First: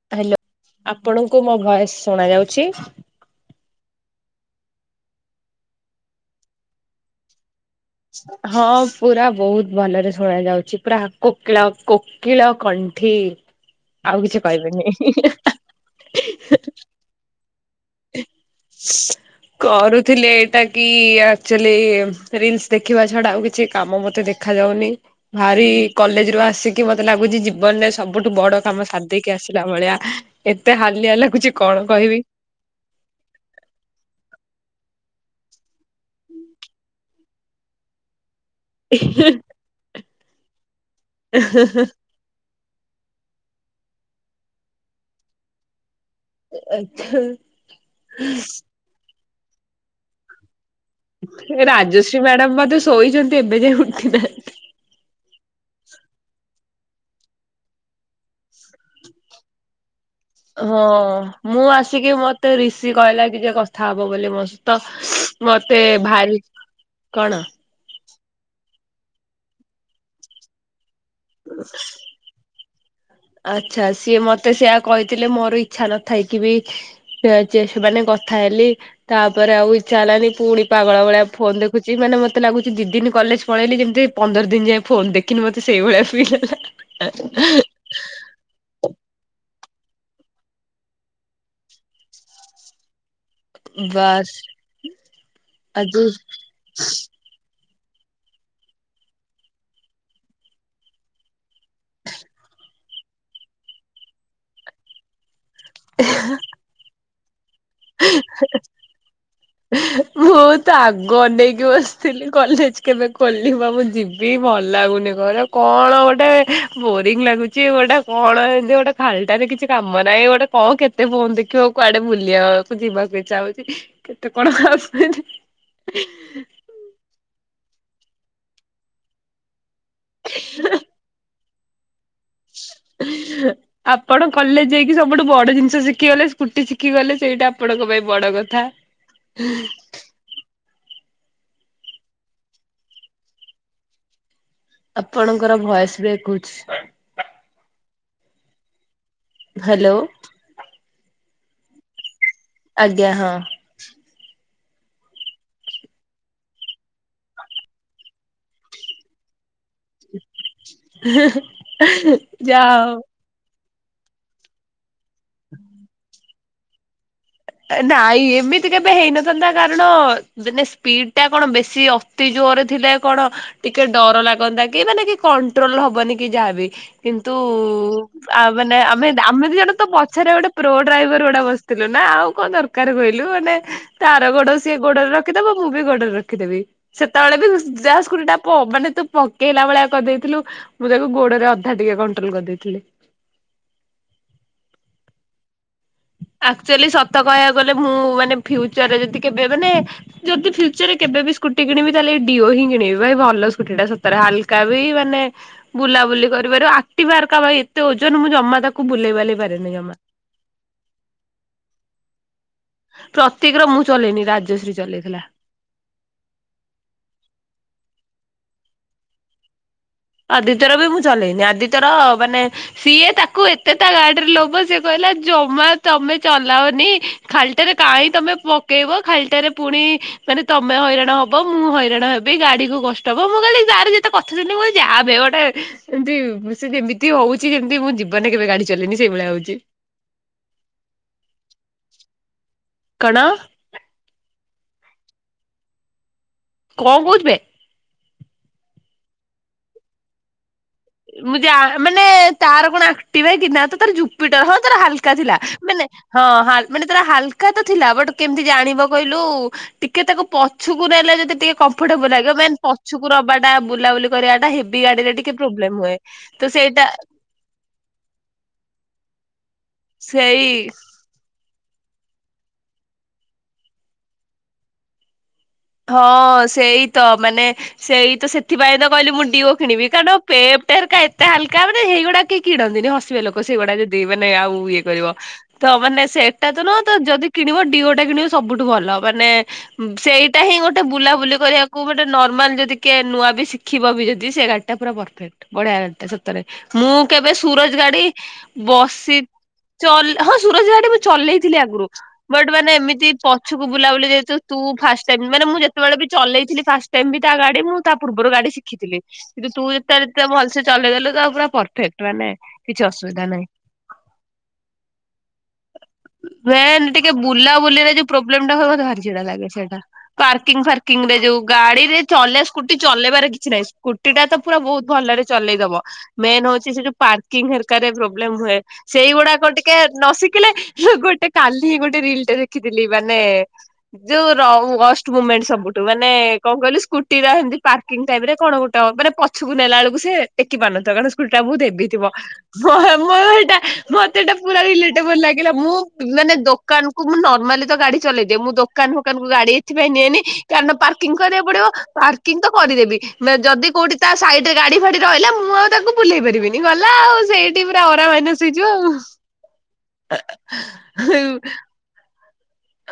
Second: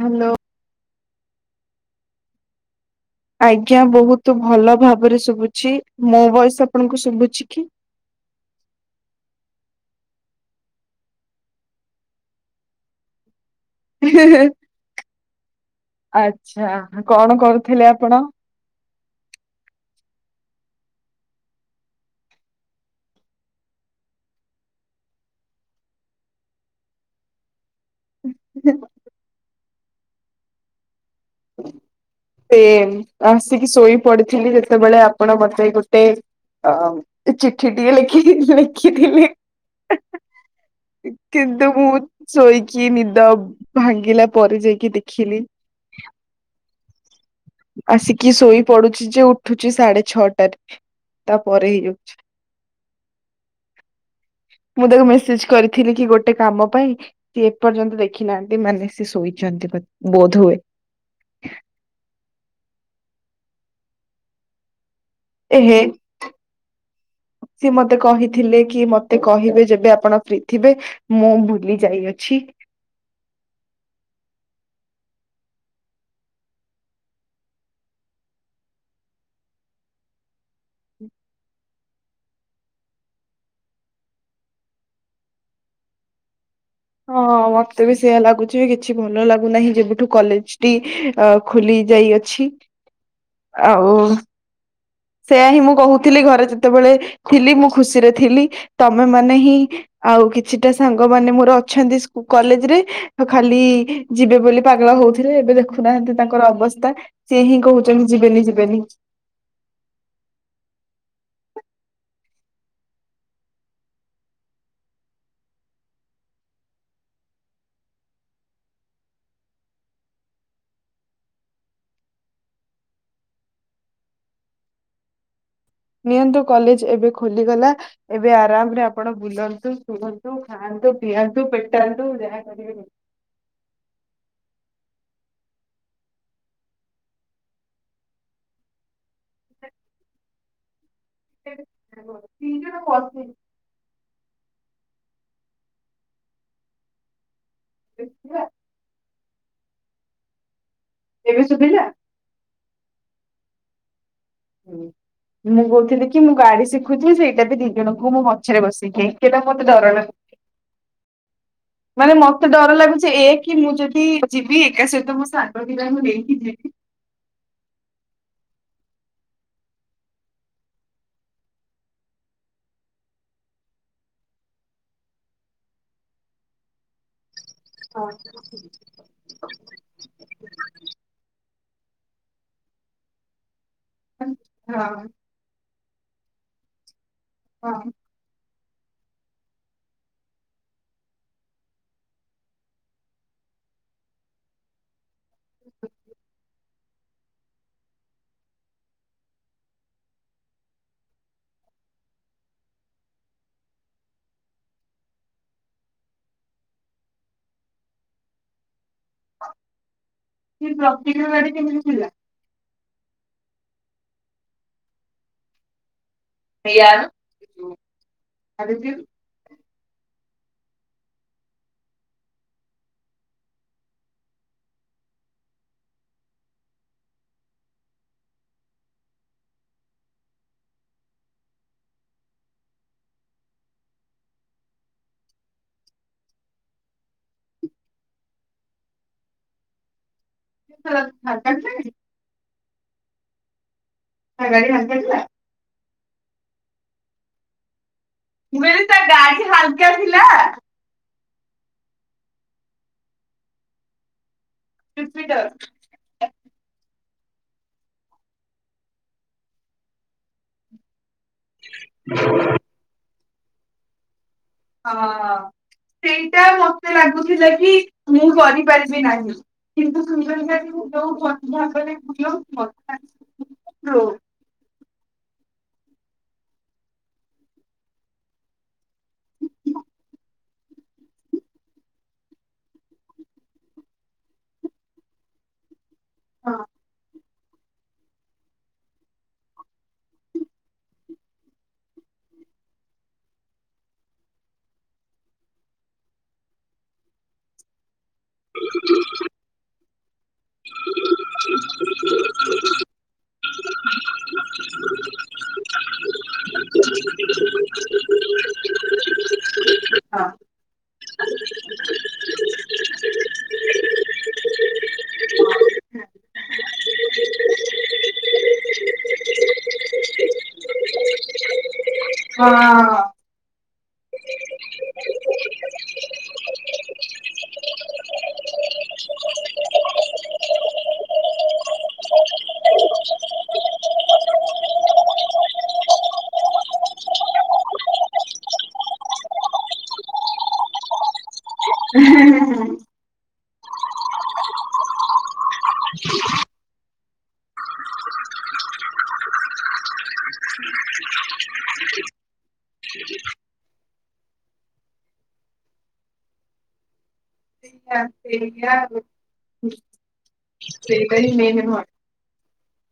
Hello. ଆପଣଙ୍କୁ ମୋ voice ଶୁଣ ଯାଉଛି? ଆଜ୍ଞା ବହୁତ ଭଲ ଭାବରେ ଶୁଭୁଛି ମୋ ଭୟସ ଆପଣଙ୍କୁ ଶୁଭୁଛି କି? ହଁ ପୁରା ବହୁତ ଭଲରେ ଶୁଣ ଯାଉଛି ପୁରା କୋକିଳ କୋକିଳ ଠିକ ଆଉ କିଛି ଆଚ୍ଛା କହିବେନି। କଣ କରୁଥିଲେ ଆପଣ? କରୁଥିଲେ ଟା କି ଆଚ ରିଲସ ଦେଖିବା ଛଡା ଆଉ କିଛି କାମ ମତେ ଦେଖା ଯାଉନି କଲେଜ ରୁ ଆସିକି ମତେ ଲାଗୁଛି ଜୀବନ ରେ ସବୁଠୁ ବଡ କାମ ସାଧକି ଆସିଲା ଭଳିଆ ଏତେ ହାଲିଆ ଲାଗୁଛି କଣ କହିବି। ସେ ଆସିକି ଶୋଇ ପଡିଥିଲି ଯେତେବେଳେ ଆପଣ ବତେ ଗୋଟେ ଅ ଚିଠି ଟିକେ ଲେଖି ଲେଖିଥିଲଥିଲି। କିନ୍ତୁ ମୁଁ ଶୋଇ କି ନିଦ ଭାଙ୍ଗିଲା ପରେ ଯାଇକି ଦେଖିଲି। ଆଛା। ଆସିକି ଶୋଇ ପଡୁଛି ଯେ ଉଠୁଛି ସାଢେ ଛଅଟାରେ। ତାପରେ ହେଇଯାଉଛି। ରାଜଶ୍ରୀ ମ୍ୟାଡାମ ମତେ ଶୋଇଛନ୍ତି ବୋଧେ ଏବେ ଯାଏ ଉଠିନାହାଁନ୍ତି। ମୁଁ ତାକୁ ମେସେଜ କରିଥିଲି କି ଗୋଟେ କାମ ପାଇଁ ସିଏ ଏପର୍ଯ୍ୟନ୍ତ ଦେଖି ନାହାନ୍ତି ମାନେ ସି ଶୋଇଛନ୍ତି। ବୋଧ ହୁଏ ହଁ ମୁଁ ଆସିକି ମତେ ରଋଷି କହିଲା କି ଯେ କଥା ହବ ବୋଲି ମୋ ସହିତ ଏହେ ମତେ ଭାରି କଣ? ଥିଲେ କି ମତେ କହିବେ ଯେବେ ଆପଣ ଫ୍ରି ଥିବେ ମୁଁ ଭୁଲି ଯାଇଅଛି। ଆଚ୍ଛା ସିଏ ମତେ ସେଆ କହିଥିଲେ ମୋର ଇଚ୍ଛା ନଥାଇକ ବିମାନେ କଥା ହେଲି, ତାପରେ ଆଉ ଇଛା ହେଲାନି ପୁଣି ପାଗଳ ଭଳିଆ ଫୋନ୍ ଦେଖୁଛି। ମାନେ ମତେ ଲାଗୁଛି ଦି ଦିନି କଲେଜ ପଳେଇଲି, ଯେମିତି ପନ୍ଦର ଦିନ ଯାଏଁ ଫୋନ୍ ଦେଖିନି! ମତେ ସେଇଭଳିଆ ଫିଲ୍ ହେଲା। ହା ଆ ଆ ଆ। ହଁ, ମତେ ବି ସି ସେଆ ଲାଗୁଛି, କିଛି ଭଲ ଲାଗୁନାହିଁ। ଯେବେଠୁ କଲେଜ ଟି ଅ ଖୋଲି ଯାଇଅଛି। [inaudible] ବାସ୍। ସେୟା ହିଁ, ମୁଁ କହୁଥିଲି। ଘରେ ଯେତେବେଳେ ଥିଲି ମୁଁ ଖୁସିରେ ଥିଲି। ତମେ ମାନେ ହିଁ, ଆଉ କିଛିଟା ସାଙ୍ଗ ମାନେ ମୋର ଅଛନ୍ତି କଲେଜରେ ଖାଲି-ଇ ଯିବେ ବୋଲି ପାଗଳ ହଉଥିଲେ। ଏବେ ଦେଖ ଦେଖୁନାହାଁନ୍ତି ତାଙ୍କର ଅବସ୍ଥା। ସିଏ ହିଁ କହୁଛନ୍ତି, ଯିବେନି ଆଜି ଯିବେନି। ମୁଁ, ତ ଆଗ ଅନେଇକି ବସିଥିଲି କଲେଜ କେବେ ଖୋଲିବ! ମୁଁ, ଯିବି ଭଲ ଲାଗୁନି। ଘରେ କଣ ଗୋଟେ ବୋରିଂ ଲାଗୁଛି। ଗୋଟେ କଣ ଏମତି ଗୋଟେ ଖାଲଟାରେ କିଛି କାମ ନାହିଁ। ଏଇ ଗୋଟେ କଣ କେତେ ଫୋନ୍ ଦେଖିବ? କୁଆଡେ ବୁଲିଅ ଯିବାକୁ ଇଚ୍ଛା ହଉଛି। କେତେ କଣ ଖସ୍ କି [unintelligible] ନିଅନ୍ତୁ। କଲେଜ ଏବେ ଖୋଲିଗଲା ଏବେ ଆରାମରେ ଆପଣ ବୁଲନ୍ତୁ। ସୁୁଅନ୍ତୁ, ଖାନ୍ତୁ, ପିଆନ୍ତୁ, ପେଟାନ୍ତ ଆପ୍ ପଣ କଲେଜ ଯାଇକି ସବୁଠୁ ବଡ ଜିନିଷ ଶିଖିଗଲେ, ସ୍କୁଟି ଶିଖି ଗଲେ, ସେଇଟା ଆପଣଙ୍କ ପାଇଁ ବଡ କଥା। [unintelligible] ଆପଣଙ୍କର ଭଏସ୍ ବ୍ରେକ୍ ହଉଛି। [inaudible] ହ୍ୟାଲୋ! ଏବେ ସୁୁଭିଲା? ଆଜ୍ଞା ହଁ। ହୁଁ। ମୁଁ କହୁଥିଲି କି, ମୁଁ ଗାଡି ଶିଖୁଚି ସେଇଟା ବି, ଦି ଜଣଙ୍କୁ ମୁଁ ପଛରେ ବସେଇକି। କେନା ମତେ ଡରନା! ମାନେ ମତେ ଯାହା ଡର ହଉ ଲାଗୁଛି, ଏକ୍ କି ମୁଁ ଯଦି ଯିବି ଏକା ସହିତ ମୋ ସାଙ୍ଗ ଦିଟାଙ୍କୁ ନେଇକି ଯିବି। ନାଇଁ ଏମିତି କେବେ ହେଇନଥାନ୍ତା, କାରଣ ଦିନେ ସ୍ପିଡ ଟା କଣ ବେଶୀ ଅତିଜ ଓରେ ଥିଲା କଣ ଟିକେ ଡର ଲାଗନ୍ତା! କି ମାନେ କି କଣ୍ଟ୍ରୋଲ ହବନି କି ଯାହାବି, କିନ୍ ତୁ-ଉ ହଁ ଆ ମାନେ ଆମେ, ଆମେ ଦି ଜଣ ତ ପଛରେ ଗୋଟେ ପ୍ରୋ ଡ୍ରାଇଭର ଉଡା ବସ୍ ଥିଲୁ ନା। ଆଉ କଣ ଦରକାର କହିଲୁ, ମାନେ ତାର ଗୋଡ ସିଏ ହଁ ଗୋଡ ରଖିଦବ। ମୁଁ ବି ଗଡରେ ରଖିଦେବି। ସେତେବେଳେ ବି ହଁ ଯାହା ସ୍କୁଟିଟା ପ ମାନେ ତୁ ପକେଇଲା ଭଳିଆ କରିଦେଇଥିଲୁ, ମୁଁ ତାକୁ ଗୋଡରେ ଅଧା ଟିକେ କଣ୍ଟ୍ରୋଲ କରିଦେଇଥିଲି। ଆକ୍ଚୁଆଲି ସତ କହିବାକୁ ଗଲେ, ମୁଁ ମାନେ ଫ୍ୟୁଚରରେ ଯଦି କେବେ ମାନେ ଯଦି, ଫ୍ୟୁଚରରେ କେବେବି କୁଟି କିଣିବି, ତାହେଲେ ଡିଓ ହିଁ କିଣିବି। ଭାଇ ଭଲ ସ୍କୁଟି ଟା। ସତରେ ହାଲକା ବି ମାନେ ବୁଲାବୁଲି କ [unintelligible] ଏକ୍ଟିଭା ଆରକା ବାଇ ଏତେ ଓଜନ! ମୁଁ ଜମା ତାକୁ ବୁଲେଇ ବାଲେଇ ପାରେନି ଜମା। ତି ଓ ଗାଡି କେମିତି ଥିଲା? ପ୍ରତିକ୍ ର, ମୁଁ ଚଲେଇନି। ରାଜଶ୍ରୀ ଚଲେଇଥିଲା। ପିଆମ୍ ଆଦିତ୍ୟୁ। ଆଦିତ୍ୟର ବି ମୁଁ ଚଲେଇନି। ଆଦିତ୍ୟର ମାନେ ସିଏ ତାକୁ ଏତେ ତା ଗାଡିରେ ଲୋବ ସିଏ କହି ଲା ଜମା ତମେ ଚଲାଅନି ଖାଲିଟାରେ କାହିଁ, ତମେ ପକେଇବ ଖାଲିଟାରେ ପୁଣି ମାନେ ତମେ ହଇରାଣ ହବ। ମୁଁ ହଇରାଣ ହେବି। ଗାଡି କୁ କଷ୍ଟ ହବ। ମୁଁ କହିଲି ତାର ଯେତେ କଥା ଶୁଣିଲି ମୁଁ ଯାବେ ଗୋଟେ! ଏମିତି ସେ ଯେମିତି ହଉଛି, ଯେମତି ମୁଁ ଜୀବନରେ କେବେ ଗାଡି ଚଲେଇନି, ସେଇଭଳିଆ ହଉଛି। ହଁ ଫାଙ୍କା ଥିଲ କି? କଣ? ତା ଗାଡି ଫାଙ୍କା ଥିଲା? କଣ କହୁଚୁବେ? ବେ ତା ଗାଡି ହାଲକା ଥିଲା। ମୁଁ ଯା ମାନେ ତାର କଣ ଆକ୍ଟିବା କି ନା ତ ତାର ଜୁପିଟର ହଁ ତାର ହାଲକା ଥିଲା ଜୁପିଟର ମାନେ ହଁ ହା ମାନେ ତାର ହାଲ କା ଥିଲା ବଟ୍ କେମିତି ଜାଣିବ କହିଲୁ ଟିକେ ତାକୁ ପଛକୁ ନେଲେ ଯଦି ଟିକେ କମ୍ଫର୍ଟେବଲ ଲାଗିବ ମାନ୍ ପଛକୁ ନବା ଟା ବୁଲାବୁଲି କରିବାଟା ହେବି ଗାଡି ରେ ଟିକେ ହଁ। ପ୍ରୋ ସେଇଟା ମତେ ଲାଗୁଥିଲା କି ମୁଁ କରିପାରିବି ନାହିଁ। କିନ୍ତୁ ସୁନ୍ଦରୀ ସେଇ ଜାତିକୁ ଯଉ। [unintelligible] [unintelligible] ଯୋଉ। ହଁ ସେଇ ତ ମାନେ ସେଇ ତ ସେଥିପାଇଁ ତ କହିଲି ମୁଁ ଡିଓ କିଣିବି କାରଣ ପେ ଟେରାକା ଏତେ ହାଲକା ମାନେ ହେଇଗୁଡ଼ା କେହି କିଣନ୍ତିନି ହସିବେ ଲୋକ ସେଇଗୁଡା ଯଦି ମାନେ ଆଉ ଏ କରିବ। ତ ମାନେ ସେଟା ତ ନୁହତ ଯଦି କିଣିବ ଡିଓଟା କିଣିବ ସବୁଠୁ ଭଲ ମାନେ ସେଇ ଏଟା ହିଁ ଗୋଟେ ବୁଲାବୁଲି କରିବାକୁ ମାନେ ଗୋଟେ ନର୍ମାଲ ଯଦି କିଏ ନୂଆ ବି ଶିଖିବ ବି ଯଦି ସେ ଗାଡ଼ିଟା ପୁରା ପରଫେକ୍ଟ୍। ବଢିଆ ଗାଡ଼ିଟା ସତରେ ମୁଁ କେବେ ସୁରଜ ଗାଡି ବସି ଚଲ୍ ହଁ ସୁରଜ ଗାଡି ମୁ ଚଲେଇଥିଲି ଆଗରୁ। ବଟ୍ ମାନେ ଏମିତି ପଛକୁ ବୁଲାବୁଲି ଯେହେତୁ ତୁ ଫାଷ୍ଟ ଟାଇମ୍ ମାନେ ମୁଁ ଯେତେବେଳେ ବି ଚଲେଇଥିଲି ଫାଷ୍ଟ ଟାଇମ୍ ବି ତା ଗାଡି ମୁଁ ତା ପୂର୍ବରୁ ଗାଡି ଶିଖିଥିଲି କିନ୍ତୁ ତୁ ରେତେ ଭଲ ସେ ଚଲେଇଦଲୁ ପୁରା ପରଫେକ୍ଟ୍ ମାନେ କିଛି ଅସୁବିଧା ନାହିଁ। ହଁ। ଟିକେ ବୁଲାବୁଲିରେ ଯୋଉ ପ୍ରୋବ୍ଲେମ ଟା ହୁ ମୋତେ ଭାରିଛିଡା ଲାଗେ ସେଇଟା ପାର୍କିଂ ଫାର୍କିଂ ରେ ଯୋଉ ଗାଡିରେ ଚଲେଇ ସ୍କୁଟି ଚଲେଇବାର କିଛି ନାହିଁ। ସ୍କୁଟି ଟା ତ ପୁରା ବହୁତ ଭଲରେ ଚଲେଇଦବ ମେନ୍ ହଉଚଛି ସେ ଯୋ ପାର୍କିଂର ପ୍ରୋବ୍ଲେମ ହୁଏ। ସେଇଗୁଡାକ ଟିକେ ନ ଶିଖିଲେ ଗୋଟେ କାଲି ଗୋଟେ ରିଲ ଟେ ଦେଖିଥିଲି ମାନେ ଯୋଉ ରହୁ। ଫଷ୍ଟ ମୁମେନ୍ଟ ସବୁଠୁ ମାନେ କଣ କହିଲି ସ୍କୁଟିମତି ପାର୍କିଂ ଟାଇମ୍ ରେ କଣ ଗୋଟେ ମାନେ ପଛକୁ ନେଲା। ବେଳକୁ ସେ ଟେକି ପାରୁନଥିବ କାର ସ୍କୁଟି ଟା ବହୁତ ହେଭିଥିବ [unintelligible] ମତେ ଏଟା ପୁରା ରିଲେଟେଵୁଲ୍ ଲାଗିଲା ମୁଁ ମାନେ ଦୋକାନ କୁ ମୁ ନର୍ମାଲି ତ ଗାଡି ଚଲେଇ ଦିଏ। ଦୋକାନ ଫୋକାନ କୁ ଗାଡି ସେଥିପାଇଁ ନିଏନି କାରଣ ପାର୍କିଂ କରିବାକୁ ପଡିବ ପାର୍କିଂ ତ କରିଦେବି ନା ଯଦି କୋଉଠି ତା ସାଇଡରେ ଗାଡି ଫାଡି ରହିଲା ମୁଁ ଆଉ ତାକୁ ବୁଲେଇ ପାରିବିନି ଗଲା ଆଉ ସେଇଠି ସେଇଆ ଅରାା ମାଇନାସ୍ ହେଇଯିବ ସେଇଆ ଆଉ ସେଇଟା ହିଁ ମେନ୍ ମୋ [unintelligible]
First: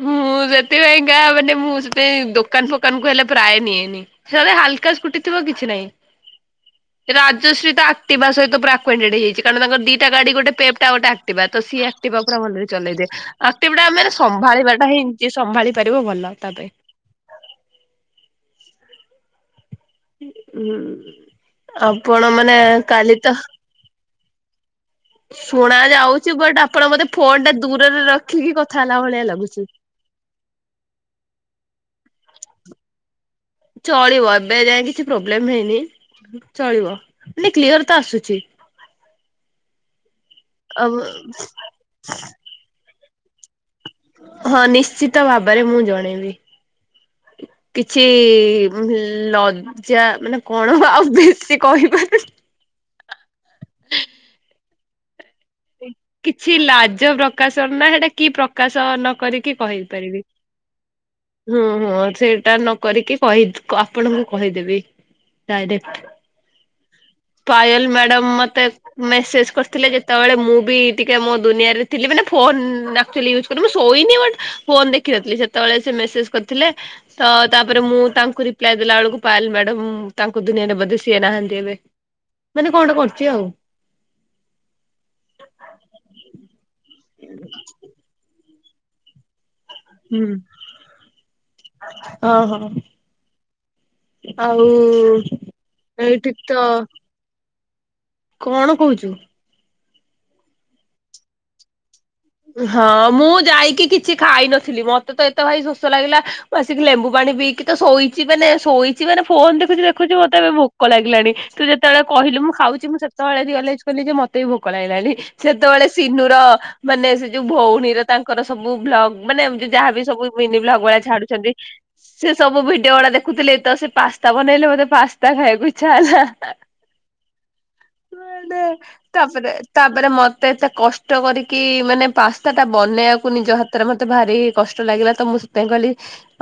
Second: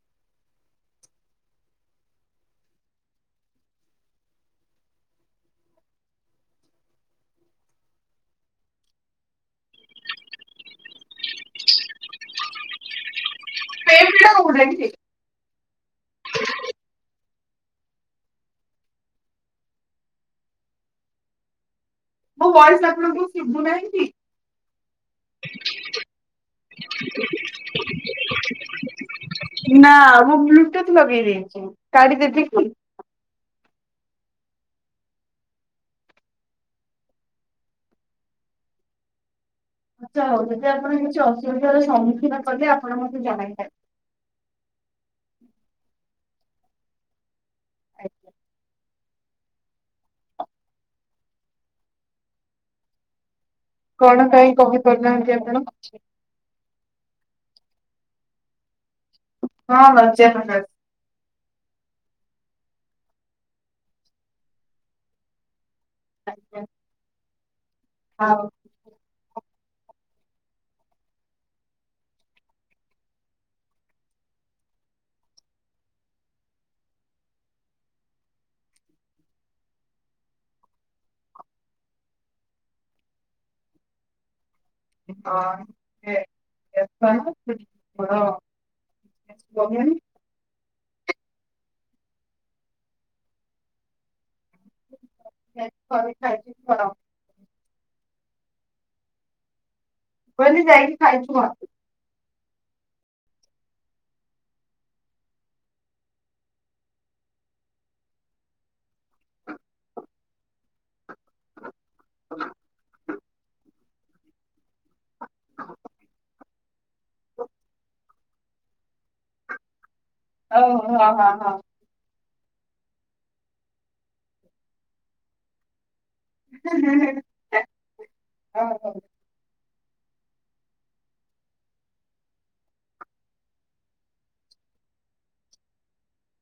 ମୁଁ ସେଥିପାଇଁକା ମାନେ ମୁଁ ସେ ଦୋକାନ୍ ଫୋକାନ୍ କୁ ହେଲେ ପ୍ରାୟ ନିଏନି ହାଲକା ସ୍କୁୁଟି ଥିବ କିଛି ନାଇଁ [inaudible] ରାଜଶ୍ରୀ ତା ଆକ୍ଟିଭା ସହିତ ପୁରା ଆକୁଏଣ୍ଟେଡ୍ ହେଇଯାଇଛି। କାରଣ ତାଙ୍କର ଦୁଇଟା ଗାଡ଼ି ଗୋଟେ ପେପ୍ଟ, ଆଉ ଗୋଟେ ଆକ୍ଟିଭା। ତ ସିଏ [unintelligible] ପୁରା ଭଲରେ ଚଲେଇଦିଏ ଆକ୍ଟିଭା [unintelligible] ସମ୍ଭାଳିବା ଟା ହିଁ ଯିଏ ସମ୍ଭାଳି ପାରିବ ଭଲ ତା ପାଇଁ ହୁଁ ଆପଣ ମାନେ ଭଏସ୍ କାଲି ଆପଣଙ୍କୁ ତ ଶୁଭୁନାହିଁ କି? ଶୁଣା ଯାଉଛି ବଟ୍ ଆପଣ ବୋଧେ ଫୋନ ଟା ଦୂରରେ ରଖିକି କଥା ହେଲା ଭଳିଆ ଲାଗୁଛି। ନା ମୁଁ ବ୍ଲୁଟୁଥ୍ ଲଗେଇ ଦେଇେଛି କାଢ଼ି ଦେବିକି? ଚଳିବ ଏବେ ଯାଏ କିଛି ପ୍ରୋବ୍ଲେମ ହେଇନି। ଚଳିବ ମାନେ କ୍ଲିୟର ତ ଆସୁଛି? [inaudible] ଆଛା ହଉ ଯଦି ଆଉ ଆପଣ କିଛି ଅସୁବିଧାର ସମ୍ମୁଖୀନ କଲେ ଆପଣ ମତେ ଜଣାଇବେ। ହଁ ନିଶ୍ଚିତ ଭାବରେ ମୁଁ ଜଣେଇବି। କିଛି ଲ ପୂଜା ମାନେ କଣ ଆଉ ବେଶୀ କହିପାରୁ କଣ କାହିଁ କହିପାରୁନାହାନ୍ତି ଆମେ କିଛି ଲାଜ ପ୍ରକାଶନ ନା ସେଟା କି ପ୍ରକାଶ ତା ନ କରିକି ହଁ କହିପାରିବି ଲଜ୍ୟା ହୁଁ ହୁଁ ସେଇଟା ନକରିକି କହି ଆପଣଙ୍କୁ କହିଦେବି ଡାଇରେକ୍ଟ। ଆଜ୍ଞା। ପାୟଲ ମ୍ୟାଡାମ ମତେ ମେସେଜ କରିଥିଲେ ଯେତେବେଳେ ମୁଁ ବି ଟିକେ ମୋ ଦୁନିଆରେ ଥିଲି। ମାନେ ଫୋନ୍ ଆକଚୁଆଲି ମୁଁ ଶୋଇନି ବଟ୍ ଫୋନ ଦେଖିନଥିଲି ସେତେବେଳେ ସେ ମେସେଜ କରିଥିଲେ। ତ ତାପରେ ମୁଁ ତାଙ୍କୁ ରିପ୍ଲାଏ ଦେଲା ବେଳକୁ ପାୟଲ ମ୍ୟାଡ଼ାମ ତାଙ୍କୁ ଦୁନିଆରେ ବଧେ ସିଏ ନାହାନ୍ତି ଏବେ। ମାନେ କଣ ଗୋଟେ କରୁଛି ଆଉ। ହଁ। [unintelligible] [unintelligible] ହୁଁ ଓ ହୋ। ଆଉ ଏଇଠି ତ କଣ କହୁଚୁ? କହିଲି ଯାଇକି ଖାଇଚୁ କଣ? ହଁ ମୁଁ ଯାଇକି କିଛି ଖାଇନଥିଲି। ମତେ ତ ଏତେ ଭାଇ ଶୋଷ ଲାଗିଲା ମୁଁ ଆସିକି ଲେମ୍ବୁ ପାଣି ଣି ପିଇକି ତ ଶୋଇଛି ମାନେ ଶୋଇଛି ମାନେ ଫୋନ ଦେଖୁଛି ଦେଖୁଛି ମତେ ଏବେ ଭୋକ ଲାଗିଲାଣି, ତୁ ଯେତେବେଳେ କହି ଥିଲୁ ମୁଁ ଖାଉଛି ମୁଁ ସେତେବେଳେ ରିଅଲାଇଜ୍ କଲି ଯେ ମତେ ବି ଭୋକ ଲାଗିଲାଣି। ସେତେବେଳେ ସିନୁର ମାନେ ସେ ଯୋଉ ଭଉଣୀର ତାଙ୍କର ସବୁ ଭ୍ଲଗ ମାନେ ଏମିତି ଯାହା ବି ସବୁ ମିନିି ବ୍ଲଗ୍ ଭଳିଆ ଛାଡୁଛନ୍ତି ସେ ସବୁ ଭିଡିଓ ଗୁଡା ଦେଖୁଥିଲେ ତ ସେ ପାସ୍ତା ବନେଇଲେ ମୋତେ ପାସ୍ତା ଖାଇବାକୁ ଇଚ୍ଛା [unintelligible] ତାପରେ ତାପରେ ମତେ ଏତେ କଷ୍ଟ କରି କି ମାନେ ପାସ୍ତା ଟା ବନେଇବାକୁ ନିଜ ହାତରେ ମତେ ଭାରି କଷ୍ଟ ଲାଗିଲା ତ ମୁଁ ସେଥିପାଇଁ କହିଲି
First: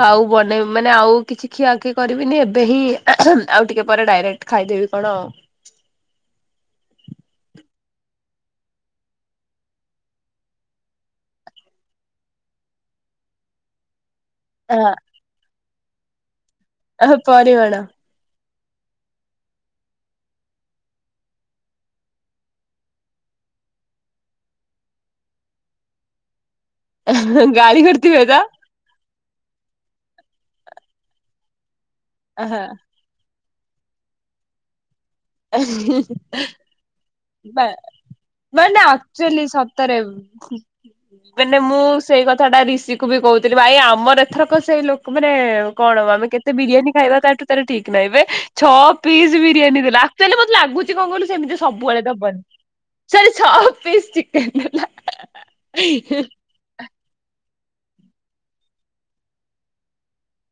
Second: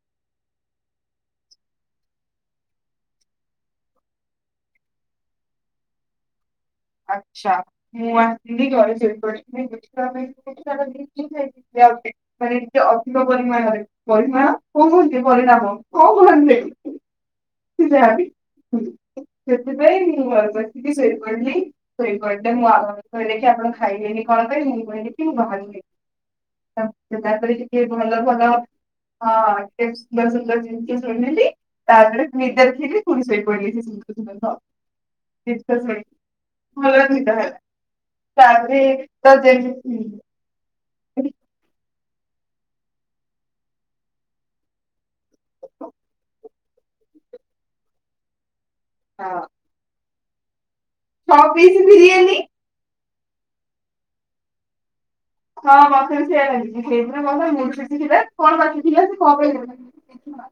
ଆଉ ବନେଇ ମାନେ ଆଉ କିଛି ଖିଆଖିଆ କରିବିନି ଏବେ ହିଁ ଆଉ ଟିକେ ପରେ ଡାଇରେକ୍ଟ ଖାଇଦେବି କଣ। ହଁ। [inaudible] ଆଚ୍ଛା ମୁଁ ଆସିଥିଲି ଘରେ ଶୋଇପଡିଥିଲି। [unintelligible] ମାନେ ଟେ ଅଧିକ ପରିମାଣରେ ପରିମାଣ କହୁଛି ପରିଣାମ କଣ କୁହନ୍ତି ବେ। ଆ ପରିମାଣ। ସେଥିପାଇଁ ମୁଁ ଦେଖିକି ଶୋଇପଡ଼ିଲି। ଶୋଇପଡିଲେ ମୁଁ ଆଗ କହି ଦେଖି ଆପଣ ଖାଇବେନି କଣ ପାଇଁ ମୁଁ କହିଲି କି ମୁଁ ବାହାରୁ ତାପରେ ଗାଳି ଟିକେ ଭଲ କରିଥିବେ ତ ଭଲ ହଁ ଟେ ସୁନ୍ଦର ସୁନ୍ଦର ଜିନିଷ ଶୁଣିଲି ଟିକେ ତାପରେ [unintelligible] ପୁଣି ଶୋଇ ପଡିଲି। [unintelligible] ଜିନିଷ [unintelligible] [unintelligible] ବା ମାନେ ତାପରେ ତ ଆକ୍ଚୁଲି ସତରେ ଯେମିତି ହଁ ମାନେ ମୁଁ ସେଇ କଥା ଟା ରିଷି କୁ ବି କହୁଥିଲି ଭାଇ ଆମର ଏଥରକ ସେଇ ଲୋକ ମାନେ କଣ ଆମେ କେତେ ବିରିୟାନୀ ଖାଇ ଖାଇବା ତାଠୁ ତାର ଠିକ ନାହିଁବେ। ଛଅ ପିସ୍ ବିରିୟାନୀ ଦେଲା ଆକ୍ଟୁଲି ମତେ ଲାଗୁଛି କଣ କହିଲୁ ଛଅ ସେମିତି ପିସ୍ ସବୁବେଳେ ବିରିୟାନୀ ତବନି। ସରି ଛଅ ପିସ୍ ଚିକେନ ଦେଲା। ହଁ ମତେ ସେଇଆ ଲାଗୁଚି। ସେଇଦିନ। [unintelligible]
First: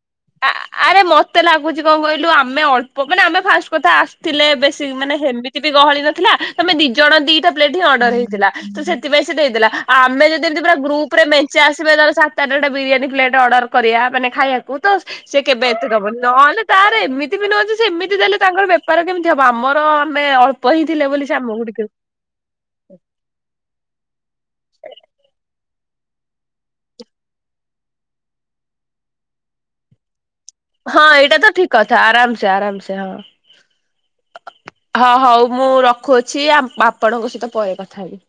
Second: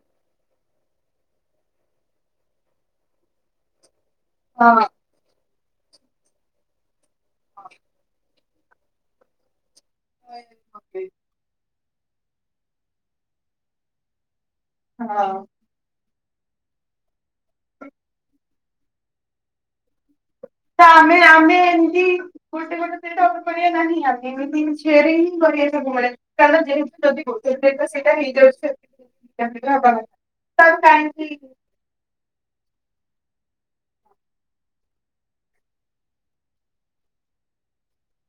ଆରେ ମତେ ଲାଗୁଛି କଣ କହିଲୁ ଆମେ ଅଳ୍ପ ମାନେ ଆମେ ଫାଷ୍ଟ କଥା ଆସ ଥିଲେ ବେଶୀ ହଁ। ମାନେ ହେମିତି ବି ଗହଳି ନଥିଲା ତମେ ଦି ଜଣ ଦିଟା ପ୍ଲେଟ୍ ହିଁ ଅର୍ଡର ହେଇଥିଲା। ତ ସେଥିପାଇଁ ସେ ଦେଇଦେଲା ଆମେ ଯଦି ଏମିତି ପୁରା ଗ୍ରୁପ ରେ ମେଞ୍ଚେ ଆସି ସାତ ଆଠଟା ବିରିୟାନୀ ପ୍ଲେଟ ଅର୍ଡର କରିବା ମାନେ ଖାଇବାକୁ ତ ହଁ। ସେ କେବେ ଏତେ ଦବନି। ନହେଲେ ତାର ଏମିତି ବି ନୁହେଁ ଯେ ସେ ଏମିତି ଦେଲେ ତାଙ୍କର ବେପାର କେମିତି ହବ? ଆମର ଅଳ୍ପ ହିଁ ତ ଥିଲେ ଆମେ ବୋଲି ସେ ଆମେ ଆମକୁ ଟିକେ ଏମିତି ଗୋଟେ ଗୋଟେ ପ୍ଲେଟ ଅର୍ଡର କରିବା ନାହିଁ, ଆମେ ଏମତି ସେୟାର ହିଁ କରିବା ସବୁବେଳେ। କାରଣ ଯେହେତୁ ଯଦି ଗୋଟେ ପ୍ଲେଟ ତ ସେଇଟା ହେଇଯାଉଛି ତେବେ ା ରବା [inaudible] ହଁ ଏଇଟା ତ ଠିକ କଥା ଆରାମ ସେେ ଆରାମ ସେ ହଁ। ହଁ ହଉ ମୁଁ ରଖୁଅଛି ଆପଣଙ୍କ ସହିତ ପରେ କଥା ହେବି।